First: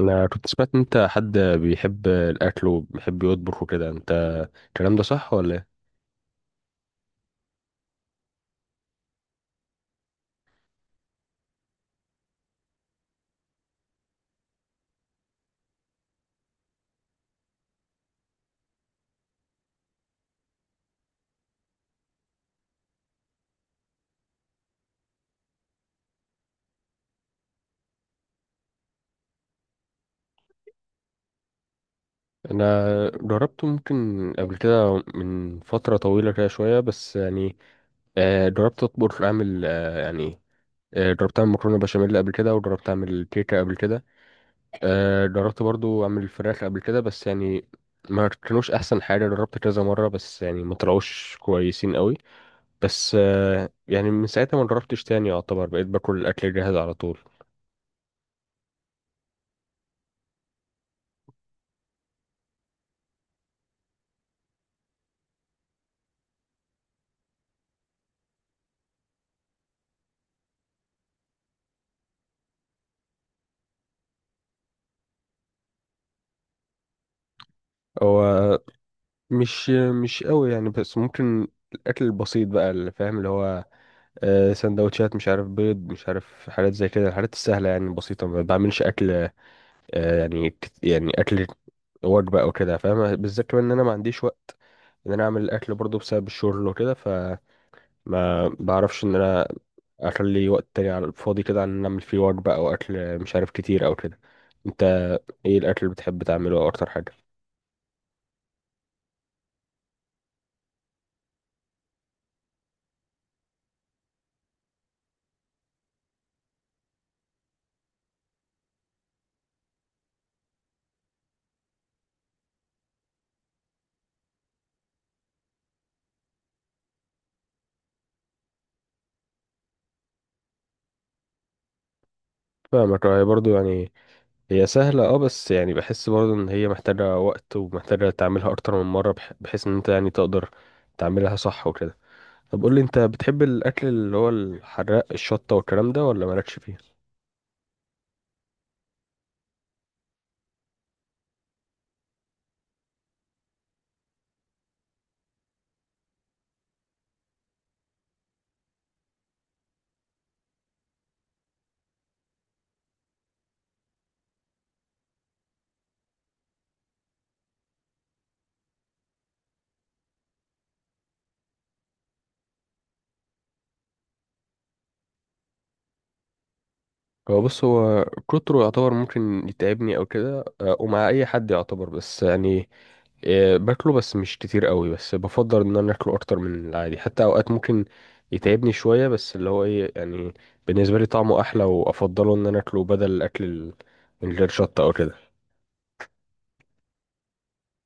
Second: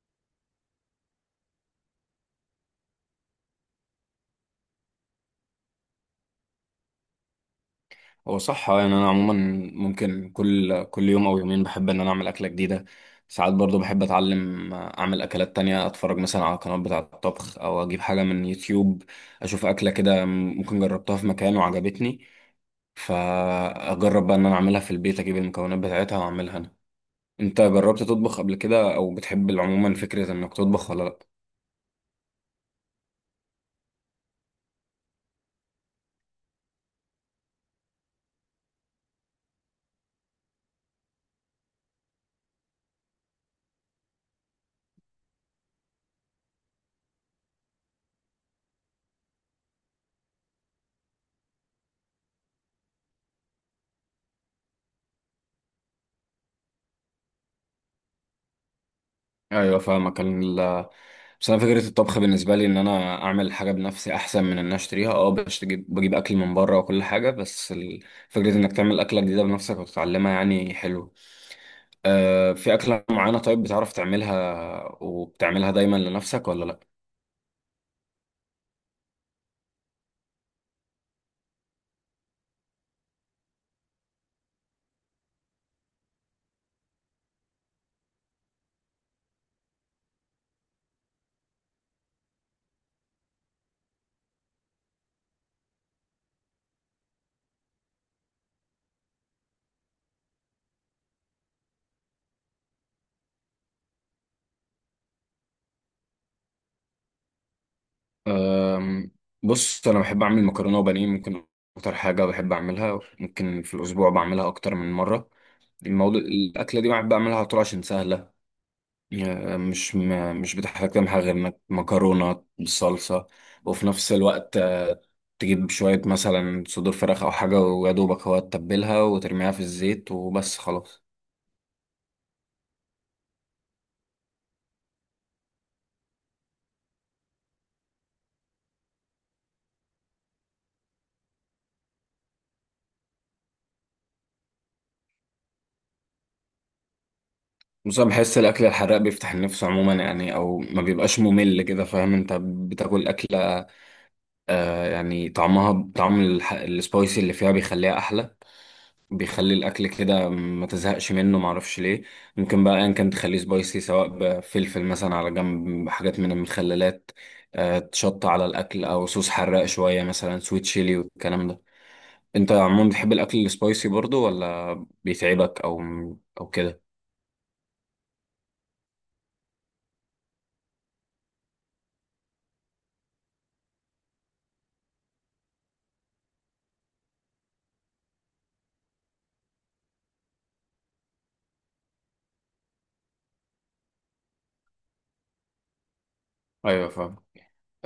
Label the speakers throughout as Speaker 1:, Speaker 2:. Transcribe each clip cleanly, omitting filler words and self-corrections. Speaker 1: انا كنت سمعت ان انت حد بيحب الاكل وبيحب يطبخ وكده، انت الكلام ده صح ولا ايه؟
Speaker 2: هو صح آه، يعني انا عموما ممكن كل يوم او يومين بحب ان انا اعمل اكله جديده. ساعات برضو بحب اتعلم، اعمل اكلات تانية، اتفرج مثلا على قنوات بتاعه الطبخ او اجيب حاجه من يوتيوب، اشوف اكله كده ممكن جربتها في مكان وعجبتني، فاجرب بقى ان انا اعملها في البيت، اجيب المكونات بتاعتها واعملها انا. انت جربت تطبخ قبل كده او بتحب عموما فكره انك تطبخ ولا لا؟
Speaker 1: انا جربت ممكن قبل كده من فتره طويله كده شويه، بس يعني جربت اطبخ اعمل جربت اعمل مكرونه بشاميل قبل كده، وجربت اعمل كيكه قبل كده. جربت برضو اعمل فراخ قبل كده، بس يعني ما كانوش احسن حاجه. جربت كذا مره بس يعني ما طلعوش كويسين قوي. بس يعني من ساعتها ما جربتش تاني، يعتبر بقيت باكل الاكل الجاهز على طول.
Speaker 2: ايوه فاهمك. بس انا فكره الطبخ بالنسبه لي ان انا اعمل حاجه بنفسي احسن من ان أنا اشتريها، بجيب اكل من بره وكل حاجه، بس فكره انك تعمل اكله جديده بنفسك وتتعلمها يعني حلو. آه، في اكله معينه طيب بتعرف تعملها وبتعملها دايما لنفسك ولا لا؟
Speaker 1: هو مش مش قوي يعني، بس ممكن الاكل البسيط بقى اللي فاهم، اللي هو سندوتشات، مش عارف، بيض، مش عارف، حاجات زي كده، الحاجات السهله يعني البسيطه، ما بعملش اكل آه، يعني كت- يعني اكل وجبه او كده، فاهم؟ بالذات كمان ان انا ما عنديش وقت ان انا اعمل الاكل برضه بسبب الشغل وكده، فما بعرفش ان انا اخلي وقت تاني على الفاضي كده عن ان اعمل فيه وجبه او اكل، مش عارف، كتير او كده. انت ايه الاكل اللي بتحب تعمله او اكتر حاجه؟
Speaker 2: أم، بص انا بحب اعمل مكرونه وبانيه، ممكن اكتر حاجه بحب اعملها، ممكن في الاسبوع بعملها اكتر من مره. الموضوع الاكله دي بحب اعملها على طول عشان سهله، مش بتحتاج تمحى غير انك مكرونه بالصلصه، وفي نفس الوقت تجيب شويه مثلا صدور فراخ او حاجه ويا دوبك هو تتبلها وترميها في الزيت وبس خلاص.
Speaker 1: فاهمك. هي برضه يعني هي سهلة اه، بس يعني بحس برضه ان هي محتاجة وقت ومحتاجة تعملها اكتر من مرة بحيث ان انت يعني تقدر تعملها صح وكده. طب قولي انت، بتحب الاكل اللي هو الحراق، الشطة والكلام ده، ولا مالكش فيه؟
Speaker 2: بس انا بحس الاكل الحراق بيفتح النفس عموما، يعني او ما بيبقاش ممل كده، فاهم؟ انت بتاكل اكله، آه يعني طعمها طعم السبايسي اللي فيها بيخليها احلى، بيخلي الاكل كده ما تزهقش منه، معرفش ليه. ممكن بقى ان كان تخليه سبايسي سواء بفلفل مثلا، على جنب حاجات من المخللات، تشط على الاكل او صوص حراق شويه مثلا سويت شيلي والكلام ده. انت عموما بتحب الاكل السبايسي برضو ولا بيتعبك او او كده؟
Speaker 1: هو كتره يعتبر ممكن يتعبني او كده، ومع اي حد يعتبر، بس يعني باكله بس مش كتير قوي. بس بفضل ان انا اكله اكتر من العادي، حتى اوقات ممكن يتعبني شوية. بس اللي هو ايه يعني، بالنسبة لي طعمه احلى، وافضله ان انا اكله بدل الاكل من غير شطة او كده.
Speaker 2: ايوه فاهم.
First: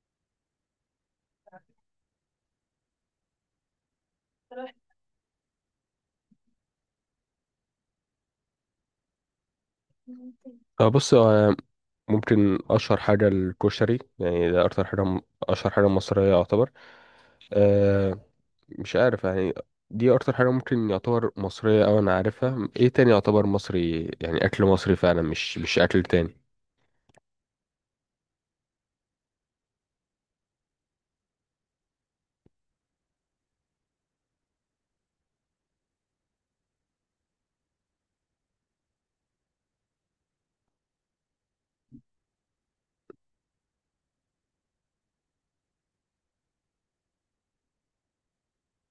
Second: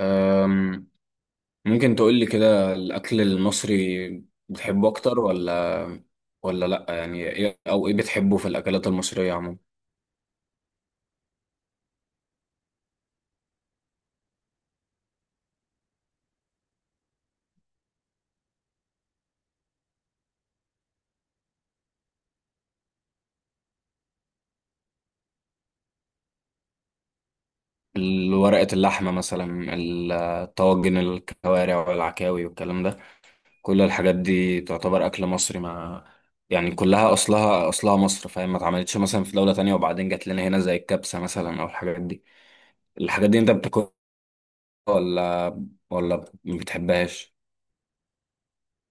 Speaker 2: أم، ممكن تقولي كده الاكل المصري بتحبه اكتر ولا ولا لا؟ يعني ايه او ايه بتحبه في الاكلات المصريه عموما؟
Speaker 1: آه، بص آه، ممكن اشهر حاجه الكشري يعني. ده اكتر حاجه اشهر حاجه مصريه يعتبر. أه، مش عارف يعني، دي اكتر حاجه ممكن يعتبر مصريه او انا عارفها. ايه تاني يعتبر مصري يعني، اكل مصري فعلا، مش اكل تاني؟
Speaker 2: ورقة اللحمة مثلا، الطواجن، الكوارع والعكاوي والكلام ده، كل الحاجات دي تعتبر أكل مصري، ما يعني كلها أصلها أصلها مصر، فاهم؟ ما اتعملتش مثلا في دولة تانية وبعدين جات لنا هنا زي الكبسة مثلا أو الحاجات دي. الحاجات دي أنت بتاكلها ولا ولا ما بتحبهاش؟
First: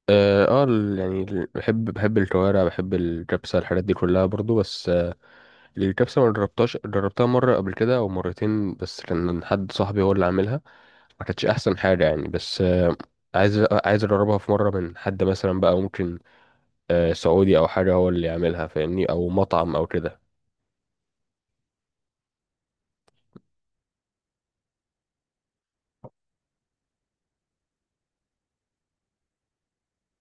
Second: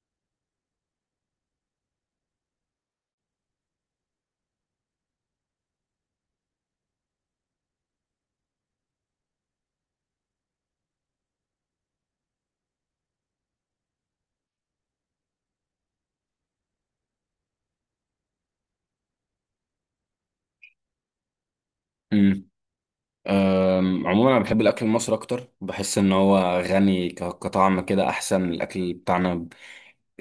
Speaker 1: اه، بحب الكوارع، بحب الكبسه، الحاجات دي كلها برضو. بس الكبسه ما جربتهاش. جربتها مره قبل كده او مرتين، بس كان حد صاحبي هو اللي عاملها، ما كانتش احسن حاجه يعني. بس عايز اجربها في مره من حد مثلا بقى ممكن سعودي او حاجه، هو اللي يعملها، فاهمني، او مطعم او كده.
Speaker 2: امم، عموما انا بحب الاكل المصري اكتر، بحس ان هو غني كطعم كده، احسن الاكل بتاعنا،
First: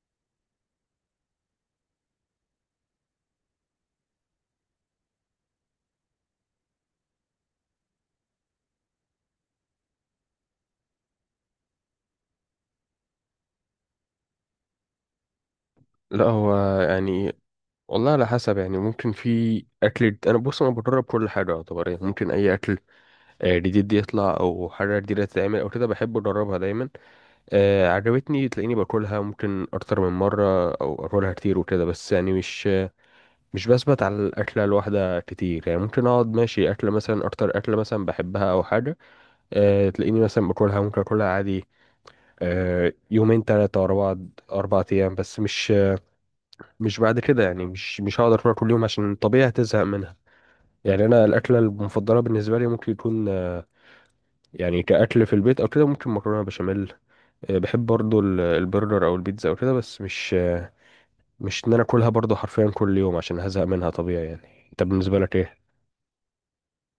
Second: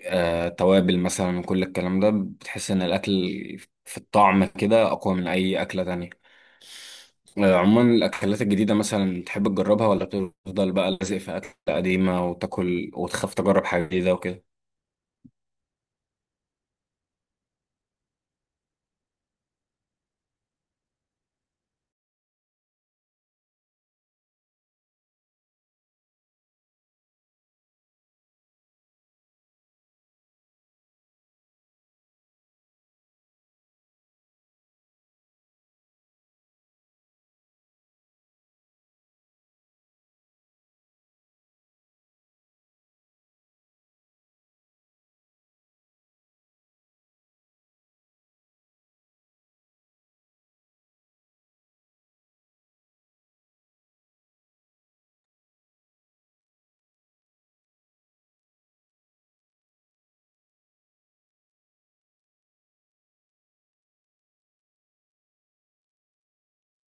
Speaker 2: آه، توابل مثلا وكل الكلام ده، بتحس ان الاكل في الطعم كده اقوى من اي اكله تانية. آه، عموما الاكلات الجديده مثلا تحب تجربها ولا تفضل بقى لازق في اكل قديمه وتاكل وتخاف تجرب حاجه جديده وكده؟
Speaker 1: لا هو يعني والله على حسب يعني. ممكن في اكل، انا بص، انا بجرب كل حاجه يعتبر يعني. ممكن اي اكل جديد يطلع او حاجه جديده تتعمل او كده، بحب اجربها دايما. عجبتني تلاقيني باكلها ممكن اكتر من مره او اكلها كتير وكده. بس يعني مش بثبت على الاكله الواحده كتير يعني. ممكن اقعد ماشي اكله مثلا، اكتر اكله مثلا بحبها او حاجه، تلاقيني مثلا باكلها، ممكن اكلها عادي يومين ثلاثة أربعة، أربع أيام، بس مش بعد كده يعني. مش هقدر أكلها كل يوم، عشان طبيعي هتزهق منها يعني. أنا الأكلة المفضلة بالنسبة لي ممكن يكون كأكل في البيت أو كده ممكن مكرونة بشاميل. بحب برضو البرجر أو البيتزا أو كده. بس مش إن أنا أكلها برضو حرفيا كل يوم، عشان هزهق منها طبيعي يعني. أنت بالنسبة لك إيه؟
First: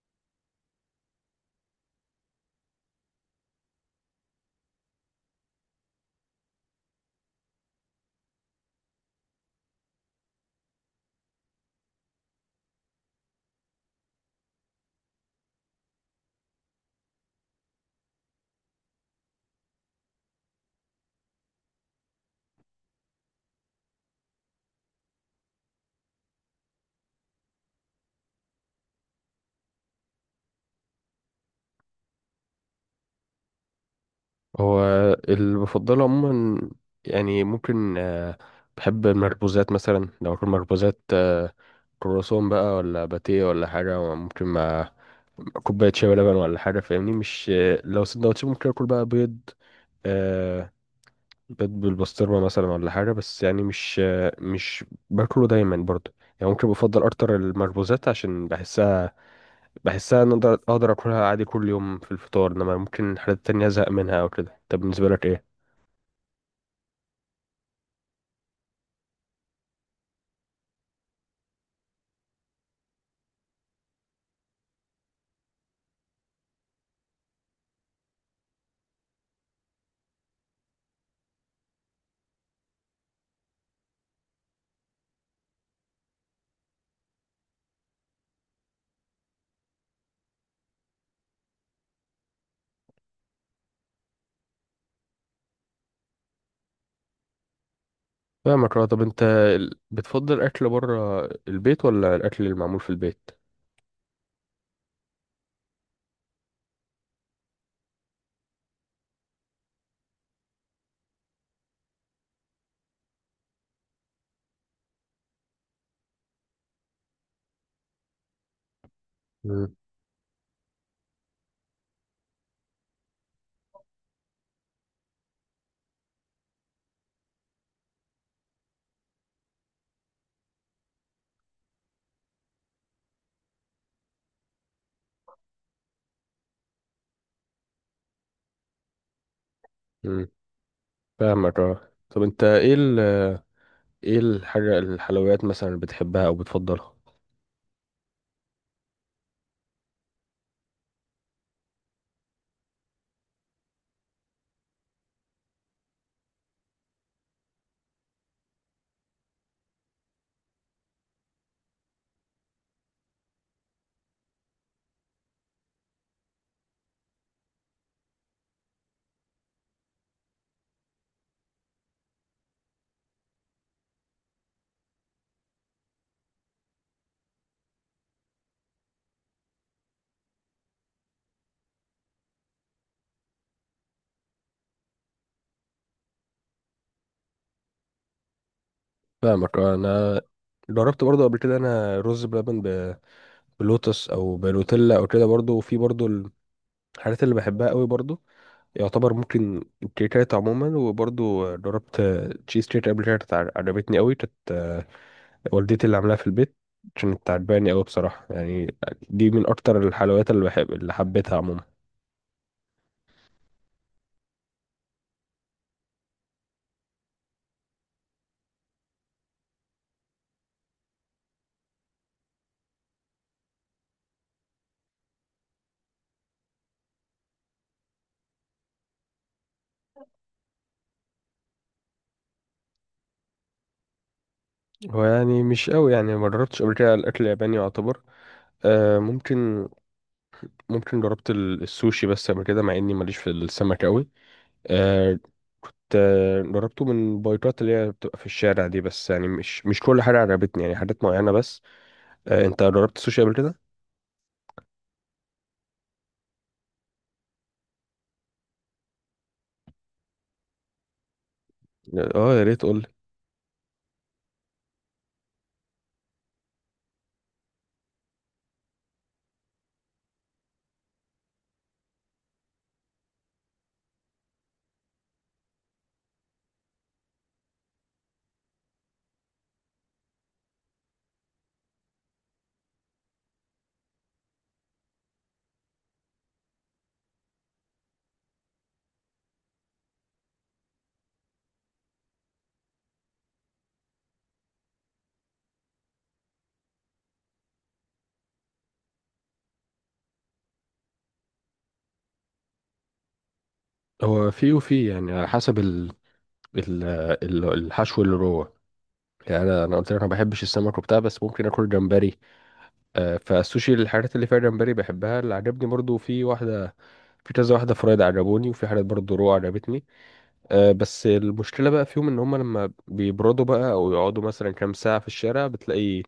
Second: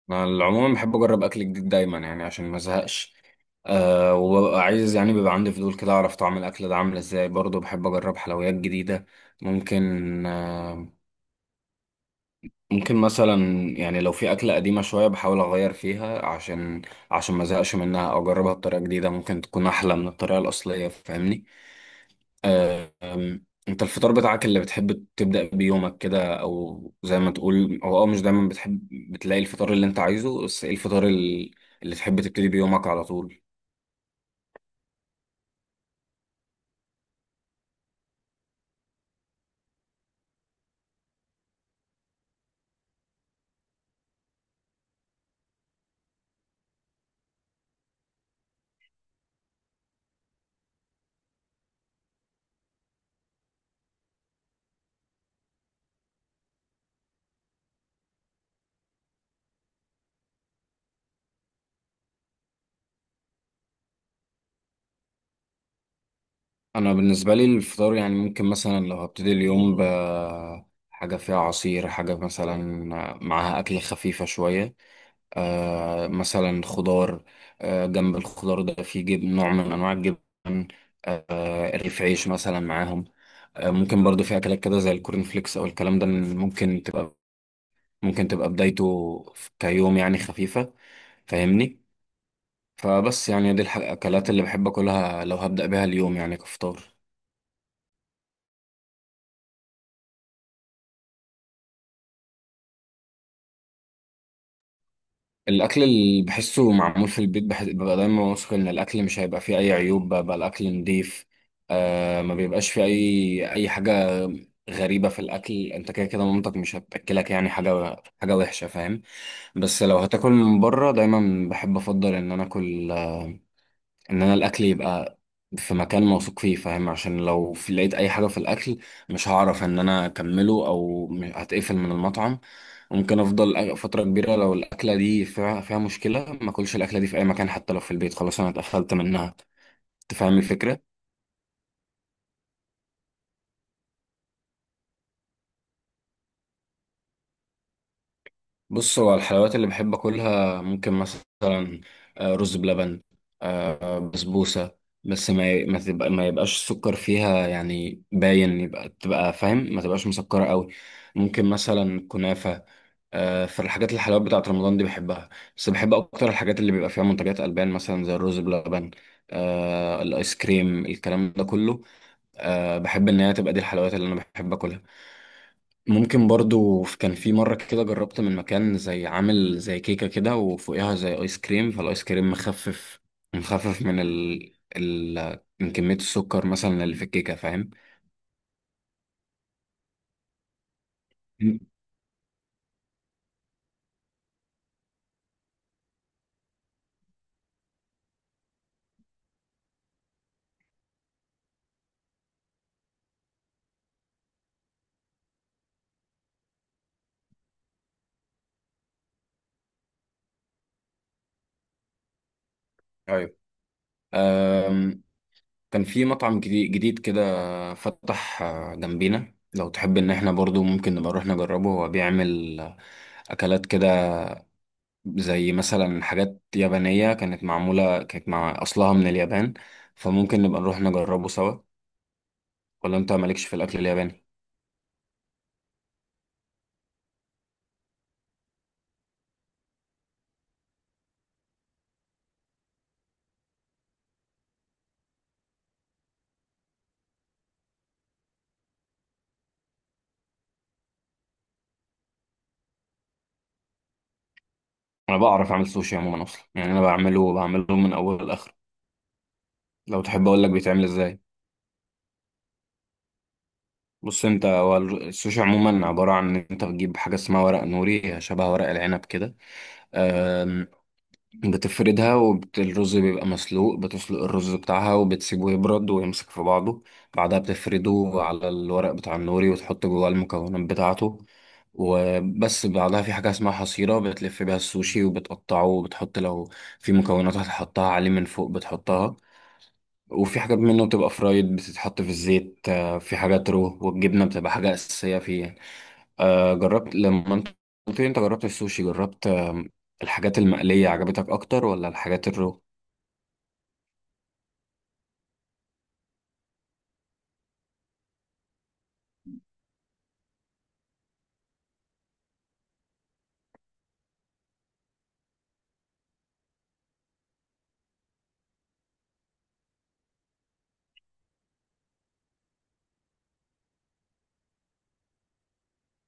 Speaker 2: انا العموم بحب اجرب اكل جديد دايما يعني عشان ما ازهقش، أه وببقى عايز، يعني بيبقى عندي فضول كده اعرف طعم الاكل ده عامل ازاي، برضه بحب اجرب حلويات جديده. ممكن آه، ممكن مثلا، يعني لو في أكلة قديمة شوية بحاول أغير فيها عشان عشان ما أزهقش منها، أو أجربها بطريقة جديدة ممكن تكون أحلى من الطريقة الأصلية، فاهمني؟ أه، أم، أنت الفطار بتاعك اللي بتحب تبدأ بيومك كده، أو زي ما تقول هو أه مش دايما بتحب بتلاقي الفطار اللي أنت عايزه، بس إيه الفطار اللي تحب تبتدي بيومك على طول؟
Speaker 1: هو اللي بفضله عموما يعني، ممكن بحب المخبوزات مثلا، لو اكل مخبوزات كرواسون بقى، ولا باتيه، ولا حاجة، ممكن مع كوباية شاي ولبن ولا حاجة، فاهمني. مش آه، لو سندوتش ممكن اكل بقى بيض، آه، بيض بالبسطرمة مثلا، ولا حاجة. بس يعني مش باكله دايما برضه يعني. ممكن بفضل اكتر المخبوزات، عشان بحسها ان اقدر اكلها عادي كل يوم في الفطار، انما ممكن حاجات تانية ازهق منها او كده. طب بالنسبة لك ايه؟
Speaker 2: أنا بالنسبة لي الفطار يعني، ممكن مثلا لو هبتدي اليوم ب حاجة فيها عصير، حاجة مثلا معاها أكل خفيفة شوية، آه مثلا خضار، آه جنب الخضار ده في جبن، نوع من انواع الجبن، آه رغيف عيش مثلا معاهم، آه ممكن برضو في اكلات كده زي الكورن فليكس او الكلام ده، ممكن تبقى ممكن تبقى بدايته كيوم يعني خفيفة، فاهمني؟ فبس يعني دي الاكلات اللي بحب اكلها لو هبدأ بيها اليوم يعني كفطار.
Speaker 1: فاهمك اه. طب انت بتفضل اكل بره البيت ولا الاكل المعمول في البيت؟
Speaker 2: الاكل اللي بحسه معمول في البيت بحس ببقى دايما واثق ان الاكل مش هيبقى فيه اي عيوب، بقى الاكل نضيف، آه ما بيبقاش فيه اي حاجه غريبه في الاكل، انت كده كده مامتك مش هتاكلك يعني حاجه حاجه وحشه، فاهم؟
Speaker 1: مم.
Speaker 2: بس لو هتاكل من بره دايما بحب افضل ان انا اكل، ان انا الاكل يبقى في مكان موثوق فيه، فاهم؟ عشان لو في لقيت اي حاجه في الاكل مش هعرف ان انا اكمله او هتقفل من المطعم. ممكن افضل فتره كبيره لو الاكله دي فيها مشكله ما اكلش الاكله دي في اي مكان، حتى لو في البيت، خلاص انا اتقفلت منها.
Speaker 1: امم.
Speaker 2: تفهم الفكره؟
Speaker 1: فاهمك اه. طب انت ايه ايه الحاجه الحلويات مثلا اللي بتحبها او بتفضلها؟
Speaker 2: بص هو الحلويات اللي بحب اكلها، ممكن مثلا رز بلبن، بسبوسه، بس ما يبقاش السكر فيها يعني باين، تبقى فاهم ما تبقاش مسكره قوي. ممكن مثلا كنافه، فالحاجات الحلويات بتاعت رمضان دي بحبها، بس بحب اكتر الحاجات اللي بيبقى فيها منتجات البان مثلا زي الرز بلبن، الايس كريم الكلام ده كله، آه، بحب ان هي تبقى دي الحلويات اللي انا بحب اكلها. ممكن برضو كان في مرة كده جربت من مكان زي عامل زي كيكة كده وفوقها زي آيس كريم، فالآيس كريم مخفف مخفف من من كمية السكر مثلا اللي في الكيكة، فاهم؟
Speaker 1: فاهمك اه. انا جربت برضو قبل كده
Speaker 2: مم.
Speaker 1: انا رز بلبن بلوتس او بنوتيلا او كده برضو. وفي برضو الحاجات اللي بحبها قوي برضو، يعتبر ممكن الكيكات عموما. وبرضو جربت تشيز كيك قبل كده، كانت عجبتني قوي. كانت والدتي اللي عاملاها في البيت، عشان بتعجباني قوي بصراحة يعني. دي من أكتر الحلويات اللي بحب، اللي حبيتها عموما.
Speaker 2: أيوة. أم... كان في مطعم جديد كده فتح، جنبينا، لو تحب إن احنا برضو ممكن نبقى نروح نجربه، هو بيعمل أكلات كده زي مثلا حاجات يابانية، كانت معمولة كانت مع أصلها من اليابان، فممكن نبقى نروح نجربه سوا، ولا انت مالكش في الاكل الياباني؟
Speaker 1: هو يعني مش قوي يعني، ما جربتش قبل كده الأكل الياباني يعتبر. آه ممكن، جربت السوشي بس قبل كده، مع إني ماليش في السمك قوي. آه، جربته من بايكات اللي هي بتبقى في الشارع دي، بس يعني مش كل حاجة عجبتني يعني، حاجات معينة بس. آه، أنت جربت السوشي قبل كده؟
Speaker 2: انا بعرف اعمل سوشي عموما اصلا، يعني انا بعمله بعمله من اول لاخر. لو تحب اقول لك بيتعمل ازاي؟
Speaker 1: اه يا ريت قول.
Speaker 2: بص انت، هو السوشي عموما عباره عن ان انت بتجيب حاجه اسمها ورق نوري، شبه ورق العنب كده، بتفردها، والرز بيبقى مسلوق، بتسلق الرز بتاعها وبتسيبه يبرد ويمسك في بعضه، بعدها بتفرده على الورق بتاع النوري وتحط جواه المكونات بتاعته وبس. بعدها في حاجة اسمها حصيرة بتلف بيها السوشي وبتقطعه، وبتحط لو في مكونات هتحطها عليه من فوق بتحطها، وفي حاجات منه بتبقى فرايد بتتحط في الزيت، آه، في حاجات رو، والجبنة بتبقى حاجة أساسية فيه. آه، جربت لما انت قلت لي انت جربت السوشي، جربت آه الحاجات المقلية عجبتك اكتر ولا الحاجات الرو؟
Speaker 1: هو في، وفي يعني على حسب ال- الحشو اللي جوه يعني. انا قلت لك ما بحبش السمك وبتاع، بس ممكن اكل جمبري. فالسوشي الحاجات اللي فيها جمبري بحبها. اللي عجبني برضو في واحده، في كذا واحده فرايد عجبوني، وفي حاجات برضو رو عجبتني. بس المشكله بقى فيهم ان هم لما بيبردوا بقى او يقعدوا مثلا كام ساعه في الشارع، بتلاقي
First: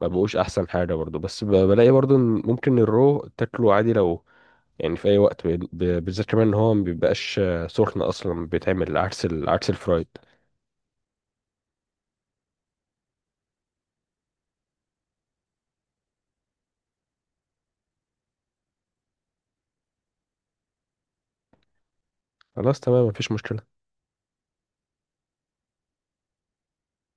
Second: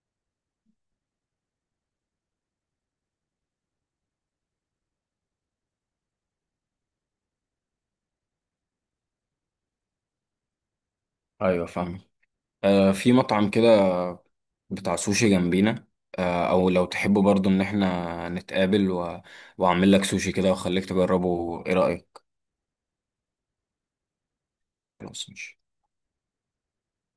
Speaker 1: ما بقوش احسن حاجه برضو. بس بلاقي برضو ان ممكن الرو تاكله عادي لو يعني في اي وقت، بالذات كمان ان هو ما بيبقاش سخن اصلا، بيتعمل عكس عكس الفرايد.
Speaker 2: ايوه فاهم. آه في مطعم كده بتاع سوشي جنبينا، آه او لو تحبوا برضو ان احنا نتقابل و... واعمل لك سوشي كده واخليك تجربه، ايه رأيك؟
Speaker 1: خلاص تمام، مفيش مشكله.
Speaker 2: خلاص ماشي.